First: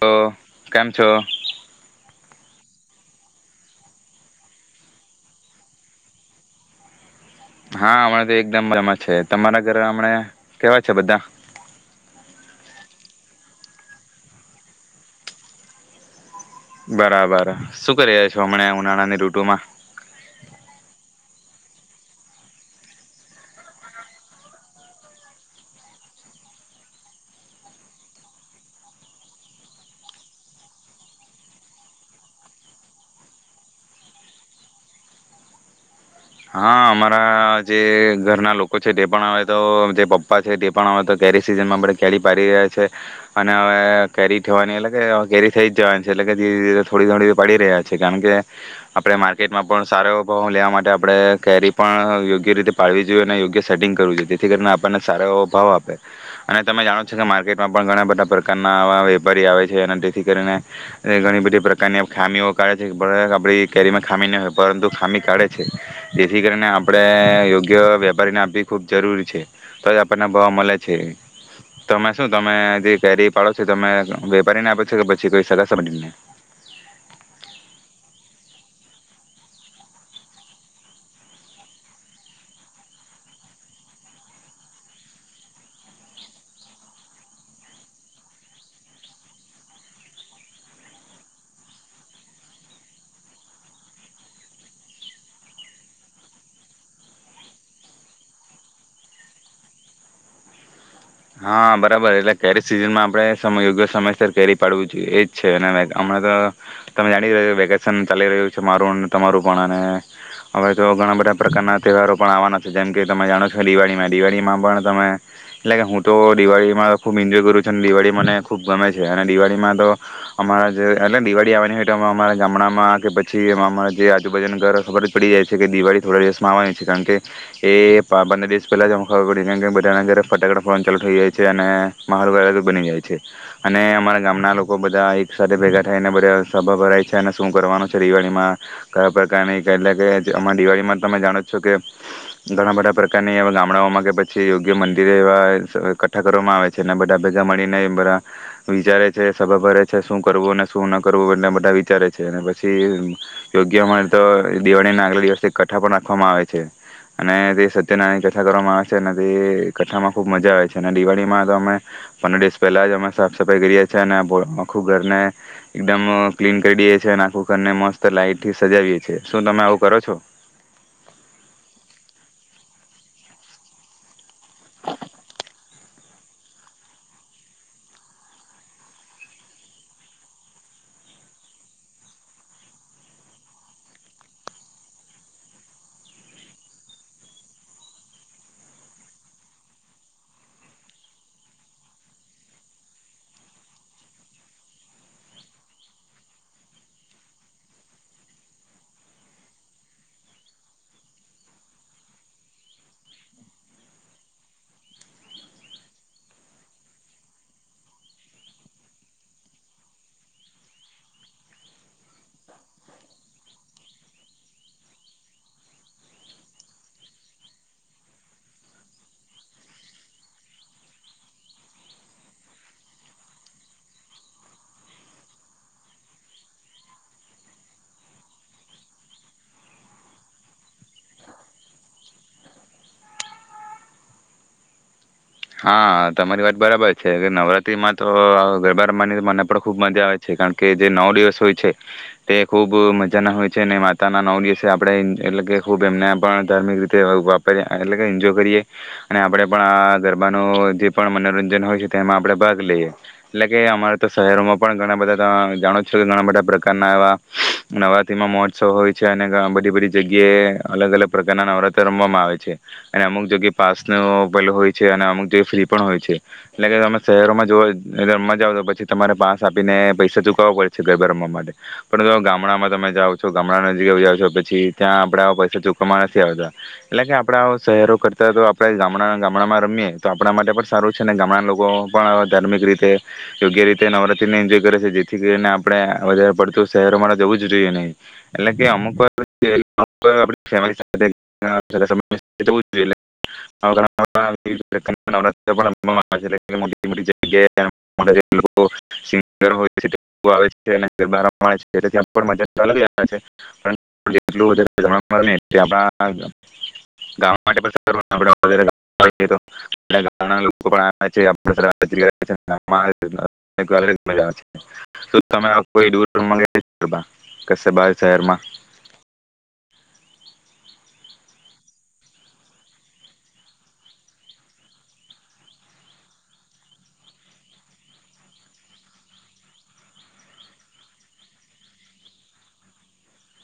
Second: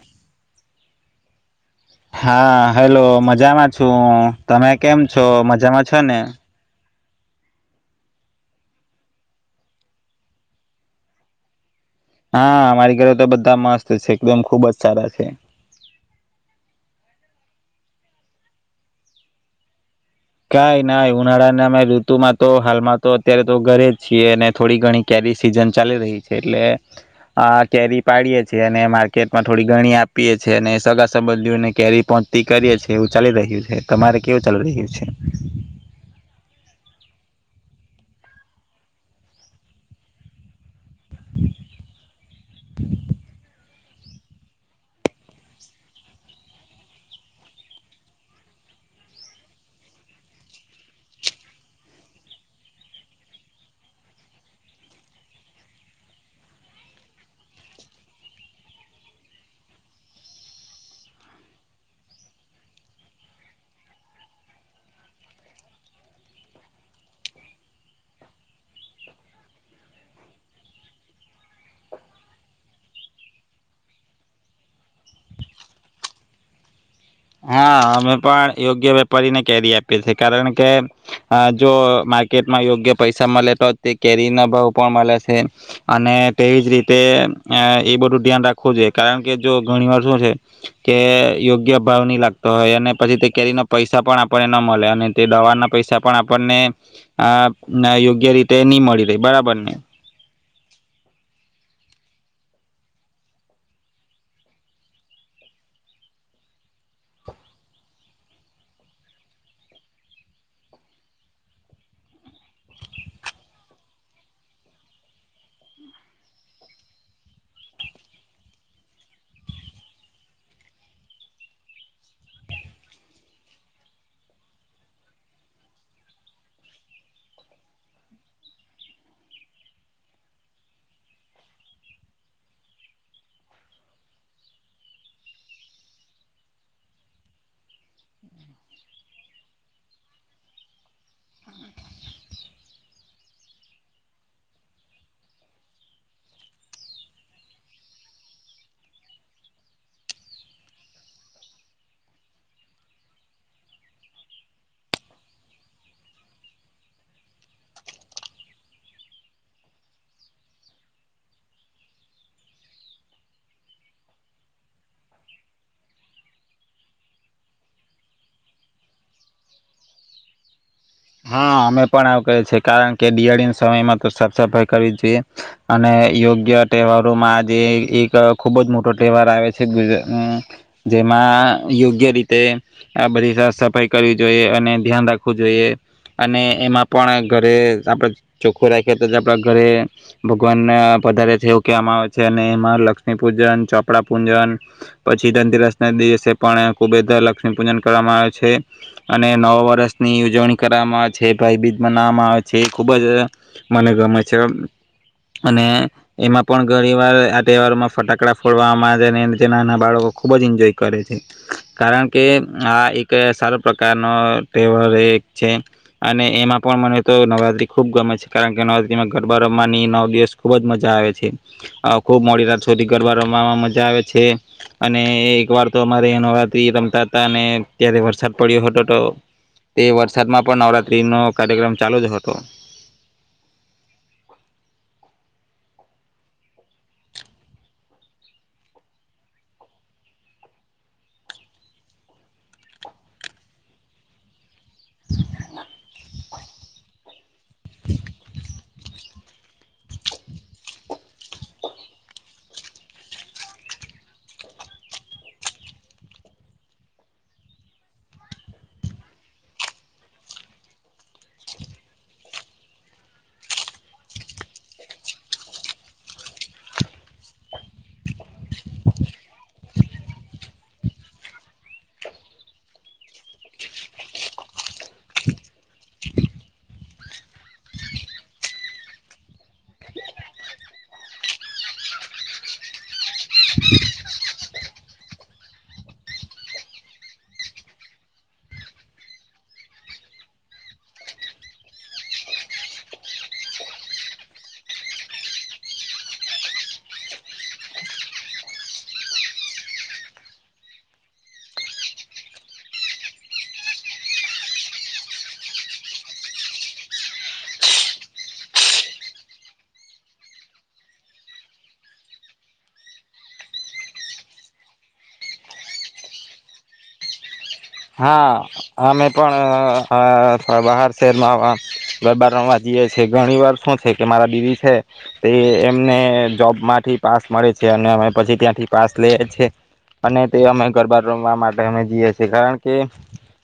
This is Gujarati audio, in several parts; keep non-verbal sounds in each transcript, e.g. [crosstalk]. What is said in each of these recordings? તો કેમ છો? હા હેલો મજામાં છું હું તમે કેમ છો મજામાં છો ને? હા હમણા તો એકદમ મજામાં છીએ તમારા ઘરે હમણા કેવા છે બધા? હા અમારી ઘરે તો બધા મસ્ત છે એકદમ ખુબ જ સારા છે. બરાબર શું કરી રહ્યા છો હમણાં ઉનાળાની ઋટુમા? ઉનાળાને અમે ઋતુમાં તો હાલમાં તો અત્યારે તો ઘરે જ છીએ અને થોડી ઘણી કેરી સિઝન ચાલી રહી છે એટલે, આ કેરી પાડીએે છીએ અને માર્કેટમાં થોડી ગણી આપીએ છીએ અને સગા સંબંધીઓને કેરી પહોચતી કરીએ છીએ એવું ચાલી રહ્યું છે તમારે કેવું ચાલી રહ્યું છે? હા અમારા જે ઘરના લોકો છે તે પણ આવે તો જે પપ્પા છે તે પણ આવે તો કેરી સિઝનમાં અમણે કેરી પાડી રહ્યા છે, અને હવે કેરી થવાની એટલે કે કેરી થઈ જ જવાની છે એટલે કે ધીરે-ધીરે થોડી થોડી પડી રહ્યા છે કારણ કે, આપણે માર્કેટમાં પણ સારો એવો ભાવ લેવા માટે આપણે કેરી પણ યોગ્ય રીતે પાળવી જોઈએ અને યોગ્ય સેટિંગ કરવું જોઈએ તેથી કરીને આપણને સારો એવો ભાવ આપે, અને તમે જાણો છો કે માર્કેટમાં પણ ઘણા બધા પ્રકારના આવા વેપારી આવે છે અને તેથી કરીને, ઘણી બધી પ્રકારની ખામીઓ કાઢે છે આપણી કેરીમાં ખામી નહી હોય પરંતુ ખામી કાઢે છે. જેથી કરીને આપણે યોગ્ય વ્યપારીને આપવી ખૂબ જરૂરી છે, તો જ આપણને ભાવ મલે છે, તમે શું તમે જે કેરી પાડો છો તમે વ્યપારીને આપો છો કે પછી કોઈ સગા સંબંધી ને? હા અમે પણ યોગ્ય વ્યપારીને કેરી આપી છે કારણ કે, અ જો માર્કેટમાં યોગ્ય પૈસા મલે તો જ તે કેરી ના ભાવ પણ મલે છે, અને તેવી જ અ રીતે એ બધું ધ્યાન રાખવું જોઈએ કારણ કે જો ઘણી વાર શું છે કે યોગ્ય ભાવ નહી લાગતો હોય અને પછી તે કેરી ના પૈસા પણ આપણને ન મલે અને તે દવાના પૈસા પણ આપણને, અ યોગ્ય રીતે ની મળી રેય બરાબર ને. હા બરાબર એટલે કેરી સિઝનમાં આપણે સમય યોગ્ય સમયસર કેરી પાડવું જોઈએ એજ છે અને હમણા તો, તમે જાણી રહ્યા વેકેશન ચાલી રહ્યું છે મારું અન તમારું પણ અને, હવે તો ઘણા બધા પ્રકારના તહેવારો પણ આવવાના છે જેમ કે તમે જાણો છો દિવાળીમાં દિવાળીમાં પણ તમે એટલે કે હું તો દિવાળીમાં ખૂબ એન્જોય કરવું છે, અને દિવાળી મને ખૂબ ગમે છે, અને દિવાળીમાં તો અમારા જે એટલે દિવાળી આવવાની હોય તો અ અમારા ગામડામાં કે પછી અમારા જે આજુબાજુના ઘર ખબર જ પડી જાય છે, કે દિવાળી થોડા દિવસમાં આવવાની હોય છે કારણ કે એ બંને દિવસ પહેલાં જ અમ ખબર પડી કારણ કે બધાના ઘરે ફટાકડા ફોડવાનું ચાલુ થઈ જાય છે અને માહોલ અલગ બની જાય છે, અને અમારા ગામના લોકો બધા એક સાથે ભેગા થઈને બધા સભા ભરાય છે અને શું કરવાનું છે દિવાળીમાં, કયા પ્રકારની એટલે કે આમાં દિવાળીમાં તમે જાણો જ છો કે, ઘણા બધા પ્રકારની એવા ગામડાઓમાં કે પછી યોગ્ય મંદિરે એવા કઠ્ઠા કરવામાં આવે છે ને બધા ભેગા મળીને બધા, વિચારે છે સભા ભરે છે શું કરવું અને શું ન કરવું એટ બધા વિચારે છે, અને પછી યોગ્ય મળે તો દિવાળી ના આગલા દિવસથી કથ્ઠા પણ રાખવામાં આવે છે, અને તે સત્યનારાયણ ની કથા કરવામાં આવે છે અને તે કથામાં ખૂબ ખબ મજા આવે છે અને દિવાળીમાં તો અમે, પંદર દિવસ પહેલા જ અમે સાફ સફાઈ કરીએ છીએ અને આખું ઘરને એકદમ ક્લીન કરી દઈએ છીએ અને, આખું ઘરને મસ્ત લાઈટ થી સજાવીએ દયે છીએ. શું તમે આવું કરો છો? હા અમે પણ આવું કર્યે છે કારણ કે દિવાળી ના સમયમાં તો સબ સફાઈ કરવી જોઈએ, અને યોગ્ય તહેવારોમાં આ જેે એક ખૂબ જ મોટો તહેવાર આવે છે ગુજરા-અ જેમાં યોગ્ય રીતે આ બધી સાફ સફાઈ કરવી જોઈએ અને ધ્યાન રાખવું જોઈએ. અને એમાં પણ ઘરે આપડ ચોખ્ખું રાખીએ તો આપડા, ઘરે ભગવાનને પધારે જેવ કહેવામાં આવે છે અને એમાં લક્ષ્મી પૂજન, ચોપડા પૂજન, પછી ધનતેરસ ના દિવસે પણ ખુબ લક્ષ્મી પૂજન કરવામાં આવે છે, અને નવા વર્ષ ની ઉજવણી કરવામાં આવે છે ભાઈબીજ મનાવવામાં આવે છે એ ખૂબ જ, મને ગમે છે, અને એમાં પણ ઘણી વાર આ તહેવારમાં ફટાકડા ફોડવામાં આવે છે અને જે નાના બાળકો ખૂબ જ એન્જોય કરે છે, કારણ કે આ એક સારો પ્રકારનો તહેવાર, એક અને એમાં પણ મને તો નવરાત્રી ખુબ ગમે છે કારણ કે નવરાત્રીમાં ગરબા રમવાની નવ દિવસ ખુબ જ મજા આવે છે, ખુબ મોડી રાત સુધી ગરબા રમવાવામાં મજા આવે છે, અને એક વાર તો અમારે નવરાત્રી રમતા હતા અને ત્યારે વરસાદ પડ્યો હતો તો તે વરસા દમાં પણ નવરાત્રી નો કાર્યક્રમ ચાલુ જ હતો. હા તમારી વાત બરાબર છે નવરાત્રીમાં તો ગરબા રમવાની મને પણ ખુબ મજા આવે છે કારણ કે જે નવ દિવસ હોય છે, તે ખુબ મજા ના હોય છે અને માતા ના નવ- દિવસે આપણેે એટલે કે ખુબ એમને પણ ધાર્મિક રીતે [unintelligible] એટલે કે એન્જોય કરીએ. અને આપડે પણ આ ગરબા પણ મનોરંજન હોય છે તેમાં આપણે ભાગ લઈએ એટલે કે અમારે તો શહેરોમાં પણ ઘણા બધા ત જાણો છો કે ઘણા બધા પ્રકારના એવા નવરાત્રીમાં મહોત્સવ હોય છે અને બધી બધી જગ્યાએ અલગ અલગ પ્રકારના નવરાત્ર રમવામાં આવે છે અને અમુક જગ્યાએ પાસનો પેલો હોય છે. અને અમુક જગ્યાએ ફ્રી પણ હોય છે એટલે કે તમે શહેરોમાં જો રમવા જઓ તો પછી તમારે પાસ આપીને પૈસા ચુકવવા પડે છે ગરબા રમવા માટે પરંતુ ગામડામાં તમે જાઓ છો ગામડા નજીક જાઓ છો પછી ત્યાં આપણેે પૈસા ચુકવવામાં નથી આવતા એટલે કે આપડા શહેરો કરતા તો આપડા ગામડાના રમીએ તો આપણા માટે પણ સારું છે ને ગામડા લોકો પણ ધાર્મિક રીતે યોગ્ય રીતે નવરાત્રીને એન્જોય કરે છે જેથી કરીને આપણે વધારે પડતું શહેરોમાં જવું જ જોઈએ નહી એટલે કે અમુક વાર આપડે ફેમીલી સાથે [inaudible] નવ આવે છે. નવરાત્રી મોટી જગ્યાએ પર રમવામાં આવે છે. [inaudible] આપડા ગામડાણા લોકો પણ આવે છે આવે તમે કોઈ [inaudible] શહેરમાં હા અમે પણ બહાર શહેરમાં ગરબા રમવા જઈએ છ છે ઘણી વાર શું છે કે મારા દીદી છે તે એમને જોબમાંથી પાસ મળે છે અને અમે પછી ત્યાંથી પાસ લઈએ છેએ અને તે અમે ગરબા રમવા માટે અમે જઈએ છીએ. કારણકે કે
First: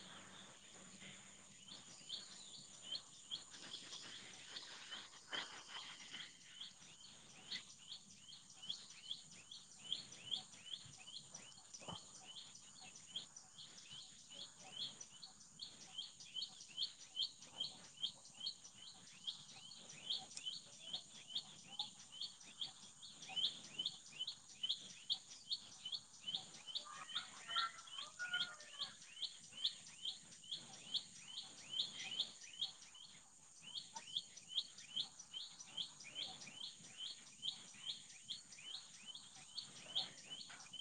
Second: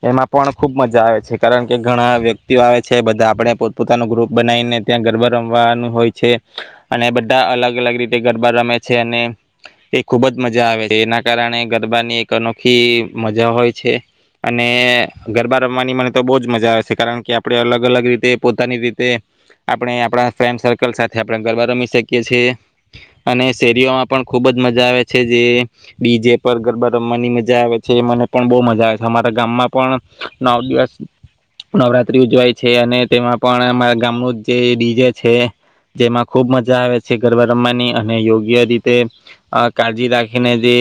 એમાં પણ ખૂબ મજા આવે છે કારણ કે ઘણા વ્યક્તિઓ આવે છે બધા આપણે પોતપોતાનો ગ્રુપ બનાવીને ત્યાં ગરબા રમવાનું હોય છે અને બધા અલગ અલગ રીતે ગરબા રમે છે અને એ ખૂબ જ મજા આવે છે એના કારણે ગરબાની એક અનોખી મજા હોય છે. અને ગરબા રમવાની મને તો બહજ મજા આવે છે કારણ કે આપણે અલગ અલગ રીતે પોતાની રીતે આપણે આપણા ફ્રેન્ડ સર્કલ સાથે આપ ગરબા રમી શકીએ છએ અને શેરીઓમાં પણ ખુબ જ મજા આવે છે જે ડી જે પર ગરબા રમવાની મજા આવે છે મને પણ બહુ મજા આવે છે. અમારા ગામમાં પણ નવ દિવસ નવરાત્રી ઉજવાય છે અને તેમાં પણ અમારા ગામનું જે ડીજે છે જેમાં ખુબ મજા આવે છે ગરબા રમવાની અને યોગ્ય રીતે કાળજી રાખીને જે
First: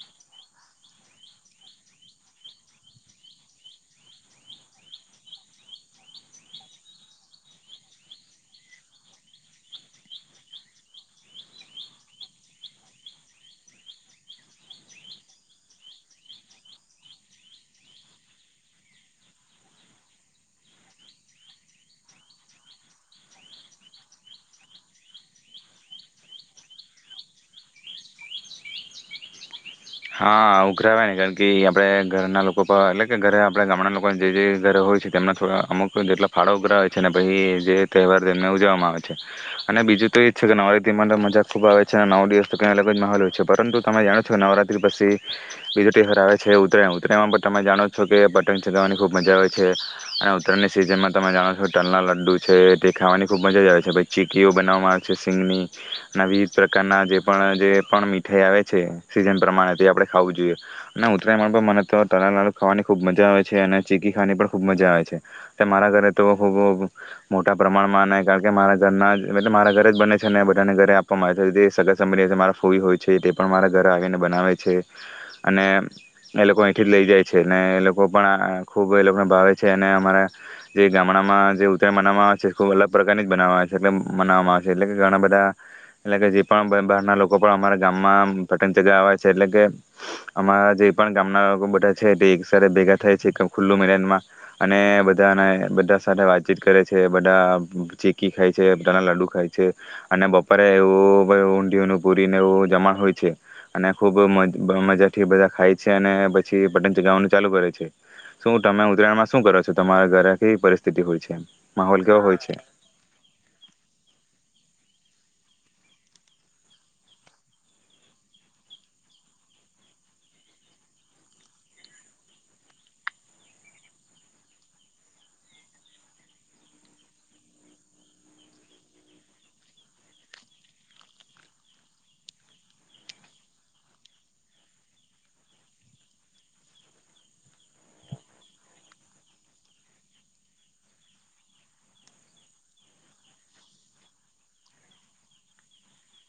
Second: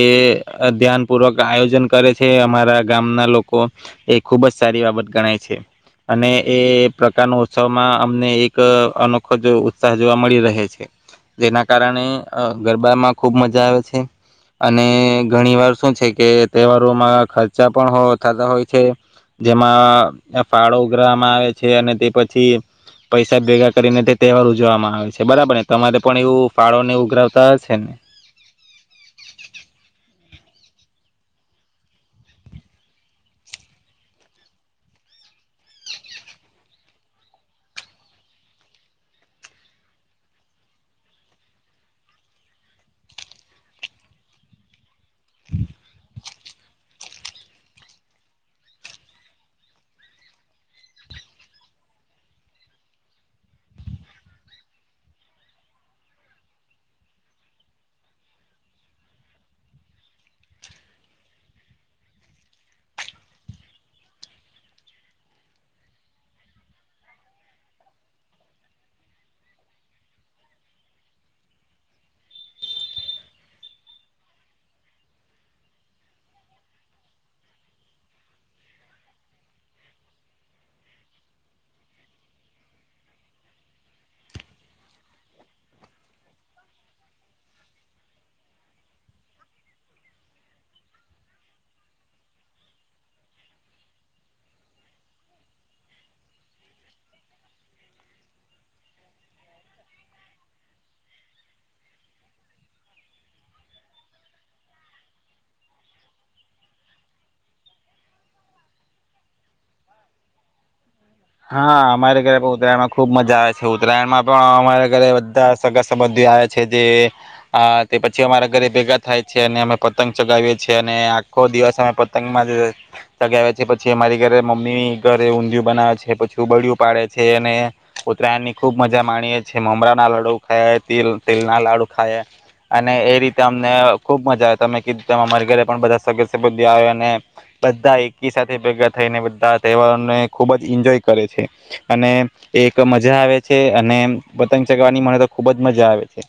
ધ્યાન પૂર્વક આયોજન કરે છે અમારા ગામના લોકો એ ખુબ જ સારી બાબત ગણાય છે અને એ પ્રકારનો ઉત્સવમાં અમને એક અનોખો જ ઉત્સાહ જોવા મળી રહે છે. જેના કારણે ગરબામાં ખુબ મજા આવે છે. અને ઘણી વાર શું છે કે તહેવારોમાં ચા પણ થતા હોય છે જેમાં ફાળો ઉઘરાવામાં આવે છે. અને તે પછી પૈસા ભેગા કરીને તે તહેવાર ઉજવવામાં આવે છે બરાબર ને તમારે પણ એવું ફાળોને ઉઘરાવતા હશે ને? હા ઉઘરાવે ને કારણ કે આપડે ઘરના લોકો પણ એટલે કે ઘરે આપડ ગામડા લોકો જે ઘરે હોય છે તેમના થોડા અમુક જેટલા ફાળો ઉઘરાવે છે ને પછી જે તહેવાર તેમને ઉજવવામાં આવે છે અને બીજું તો એ જ છે કે નવરાત્રી માં મજા ખુબ આવે છે અને નવ દિવસ તો કંઈ અલગ જ માહોલ હોય છે પરંતુ તમે જાણો છો કે નવરાત્રી [inaudible] વિજેતા હરાવે છે ઉત્તરાયણ ઉત્તરાણમાં પણ તમે જાણો છો કે પટંગ ચગાવવાની ખૂબ મજા આવે છે અને ઉત્તરાણની સિઝનમાં તમે જાણો છો તલના લડ્ડુ છે તે ખાવાની ખૂબ મજા આવે છે પછ ચીકીઓ બનાવવામાં આવે છે શિંગની અને વિધ પ્રકારના જે પણ જે પણ મીઠાઈ આવે છે સીઝન આપણે ખાવું જોઈએ અને ઉત્તરાયણ પર મને તો તલા લ ખાવાની ખૂબ મજા આવે છે અને ચીકી ખાની પણ ખૂબ મજા આવે છે એ મારા ઘરે તો ખૂબ મોટા પ્રમાણમાં ન કારણ કે મારા ઘરના મારા ઘરે જ બને છે અનેને બધાને ઘરે આપવામાં આવે છે સગ સંભી છે મારા ફૂઈ હોય છે તે પણ મારા ઘરે આવીને બનાવે છે અને એ લોકો અહીથી જ લઈ જાય છે એ લોકો પણ ખુબ એ લોકોને ભાવે છે અને અમારા જે ગામડામાં જે ઉતરાયણ મનાવવામાં આવે છે ખુબ અલગ પ્રકારની જ બનાવામાં આવે છે. એ મનાવામાં આવે છે. એટલે કે ઘણા બધા એટલે કે જે પણ બહાર ના લોકો પણ અમારા ગામમાં પ જગા આવે છે એટલે કે અમારા જે પણ ગામના લોકો બધા છે તે એક સાથે ભેગા થાય છે ખુલ્લું મેદાનમાં અને બધાને બધા સાથે વાતચીત કરે છે બધા ચીકી ખાય છે બધાના લા્ડુ ખાય છે અને બપોરે એવું ઊંધીયું ઓનું પૂરીને એવું જમણ હોય છે. અને ખુબ મજાથી બધા ખાય છે અને પછી પતંગ ચગાવવાનું ચાલુ કરે છે. શું તમે ઉત્તરાયણમાં શું કરો છો તમારા ઘરે પરિસ્થિતિ? હોય છે હા માહોલ અમારે કેવો હોય ઘરે છે પણ ઉત્તરાયણમાં ખુબ મજા આવે છે ઉત્તરાયણ માં પણ અમારે ઘરે બધ સગા સંબંધ આવે છે જે તે પછી અમારા ઘરે ભેગા થાય છે અને અમે પતંગ ચગાવીઈએ છીએ અને આખો દિવસ અમે પતંગમાં ચગાવી છીએ પછી અમારી ઘરે મમ્મી ઘરે ઊંધિયું બનાવે છે. પછી ઉબડ્યું પાડે છે અને ઉત્તરાયણ ની ખુબ મજા માણીએ છીએ મમરા ના લાડુ ખાલ તલ ના લાડુ ખાય અને એ રીતે અમને ખુબ મજા આવે તમે કીધું તમારે ઘરે પણ બધા સગા સંબંધીઓ બધી આવે અને બધા એકી સાથે ભેગા થઈને બધા તહેવારોને ખુબ જ એન્જોય કરે છે. અને એક મજા આવે છે. અને પતંગ ચગાવવાની મને તો ખૂબ જ મજા આવે છે.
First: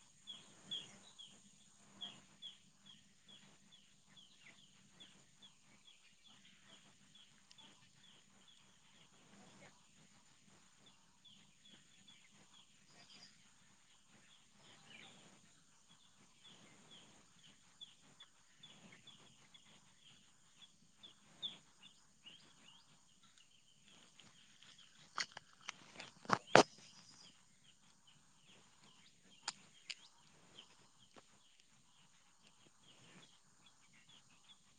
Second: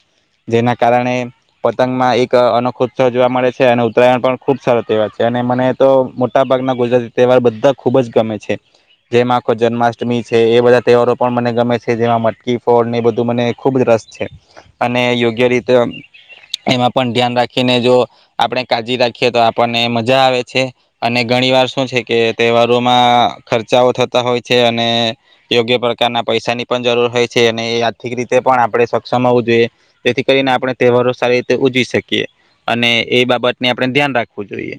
જેના કારણે પતંગમાં એક અનોખોત્સવ જોવા મળે છે અને ઉત્તરાયણ પણ ખૂબ સારો તહેવાર છે. અને મને તો મોટા ભાગના ગુજરાતી તહેવાર બધા ખૂબ જ ગમે છે. જેમાં જન્માષ્ટમી છે. એ બધા તહેવારો પણ મને ગમે છે. જેમાં મટકી ફોળ ને એ બધું મને ખુબ જ રસ છે અને યોગ્ય રીતે એમાં પણ ધ્યાન રાખીને જો આપણે કાજી રાખીએ તો આપણને મજા આવે છે અને ઘણી વાર શું છે કે તહેવારોમાં ખર્ચાઓ થ હોય છે અને યોગ્ય પ્રકારના પૈસા ની પણ જરૂર હોય છે અને એ આર્થિક રીતે પણ આપણે સક્ષમ હોવું જોઈએ જેથી કરીને આપણે તહેવારો સારી રીતે ઉજવી શકીએ અને એ બાબતને આપણે ધ્યાન રાખવું જોઈએ.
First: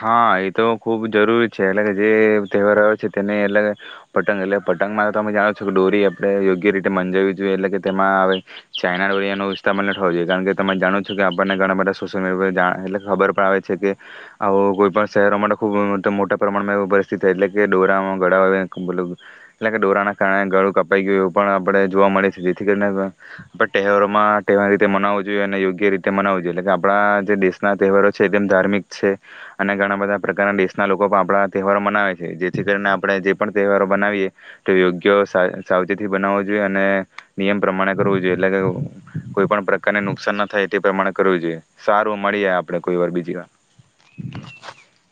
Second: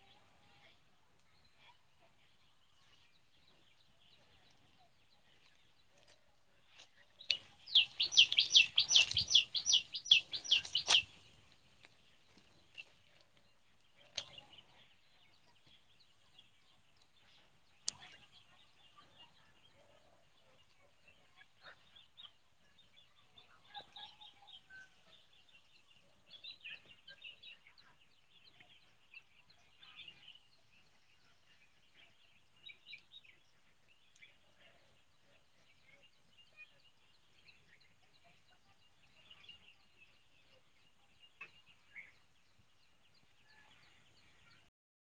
હા એ તો ખુબ જરૂરી છે એટલે કે જે તહેવાર આવે છે તેને એટલે કે પટંગ એટલે પટંગમાં તો તમે જાણો છો કે ડોરી આપણે યોગ્ય રીતે મંજાવવી જોઈએ એટલે કે તેમાં હવે ચાઈના ડોરીયાનો ઇસ્તમાલ ન થવો જોઈએ. કારણ કે તમે જાણો છો કે આપણને ઘણા બધા સોશિયલ મીડિયા એટલે કે ખબર પણ આવે છે કે આવો કોઈ પણ શહેરો માટે ખૂબ મોટા પ્રમાણમાં એ પરિસ્થિતિ થાય, એટલે કે ડોરામાં ગળા આવે મતલબ એટલે કે ડોરાના કારણે ગળું કપાઈ ગયું એવું પણ આપણે જોવા મળે છે. જેથી કરીને આપણે તહેવારોમાં તહેવાર રીતે મનાવું જોઈએ અને યોગ્ય રીતે મનાવવું જોઈએ. એટલે કે આપણા જે દેશના તહેવારો છે તેમ ધાર્મિક છે. અને ઘણા બધા પ્રકારના દેશના લોકો પણ આપણા તહેવારો મનાવે છે જેથી કરીને આપણે જે પણ તહેવારો બનાવીએ તે યોગ્ય સાવચેથી બનાવવો જોઈએ અને નિયમ પ્રમાણે કરવું જોઈએ એટલે કે કોઈ પણ પ્રકારને નુકસાન ના થાય તે પ્રમાણે કરવું જોઈએ સારું મળીએ આપણે કોઈ વાર બીજી વાર. [inaudible]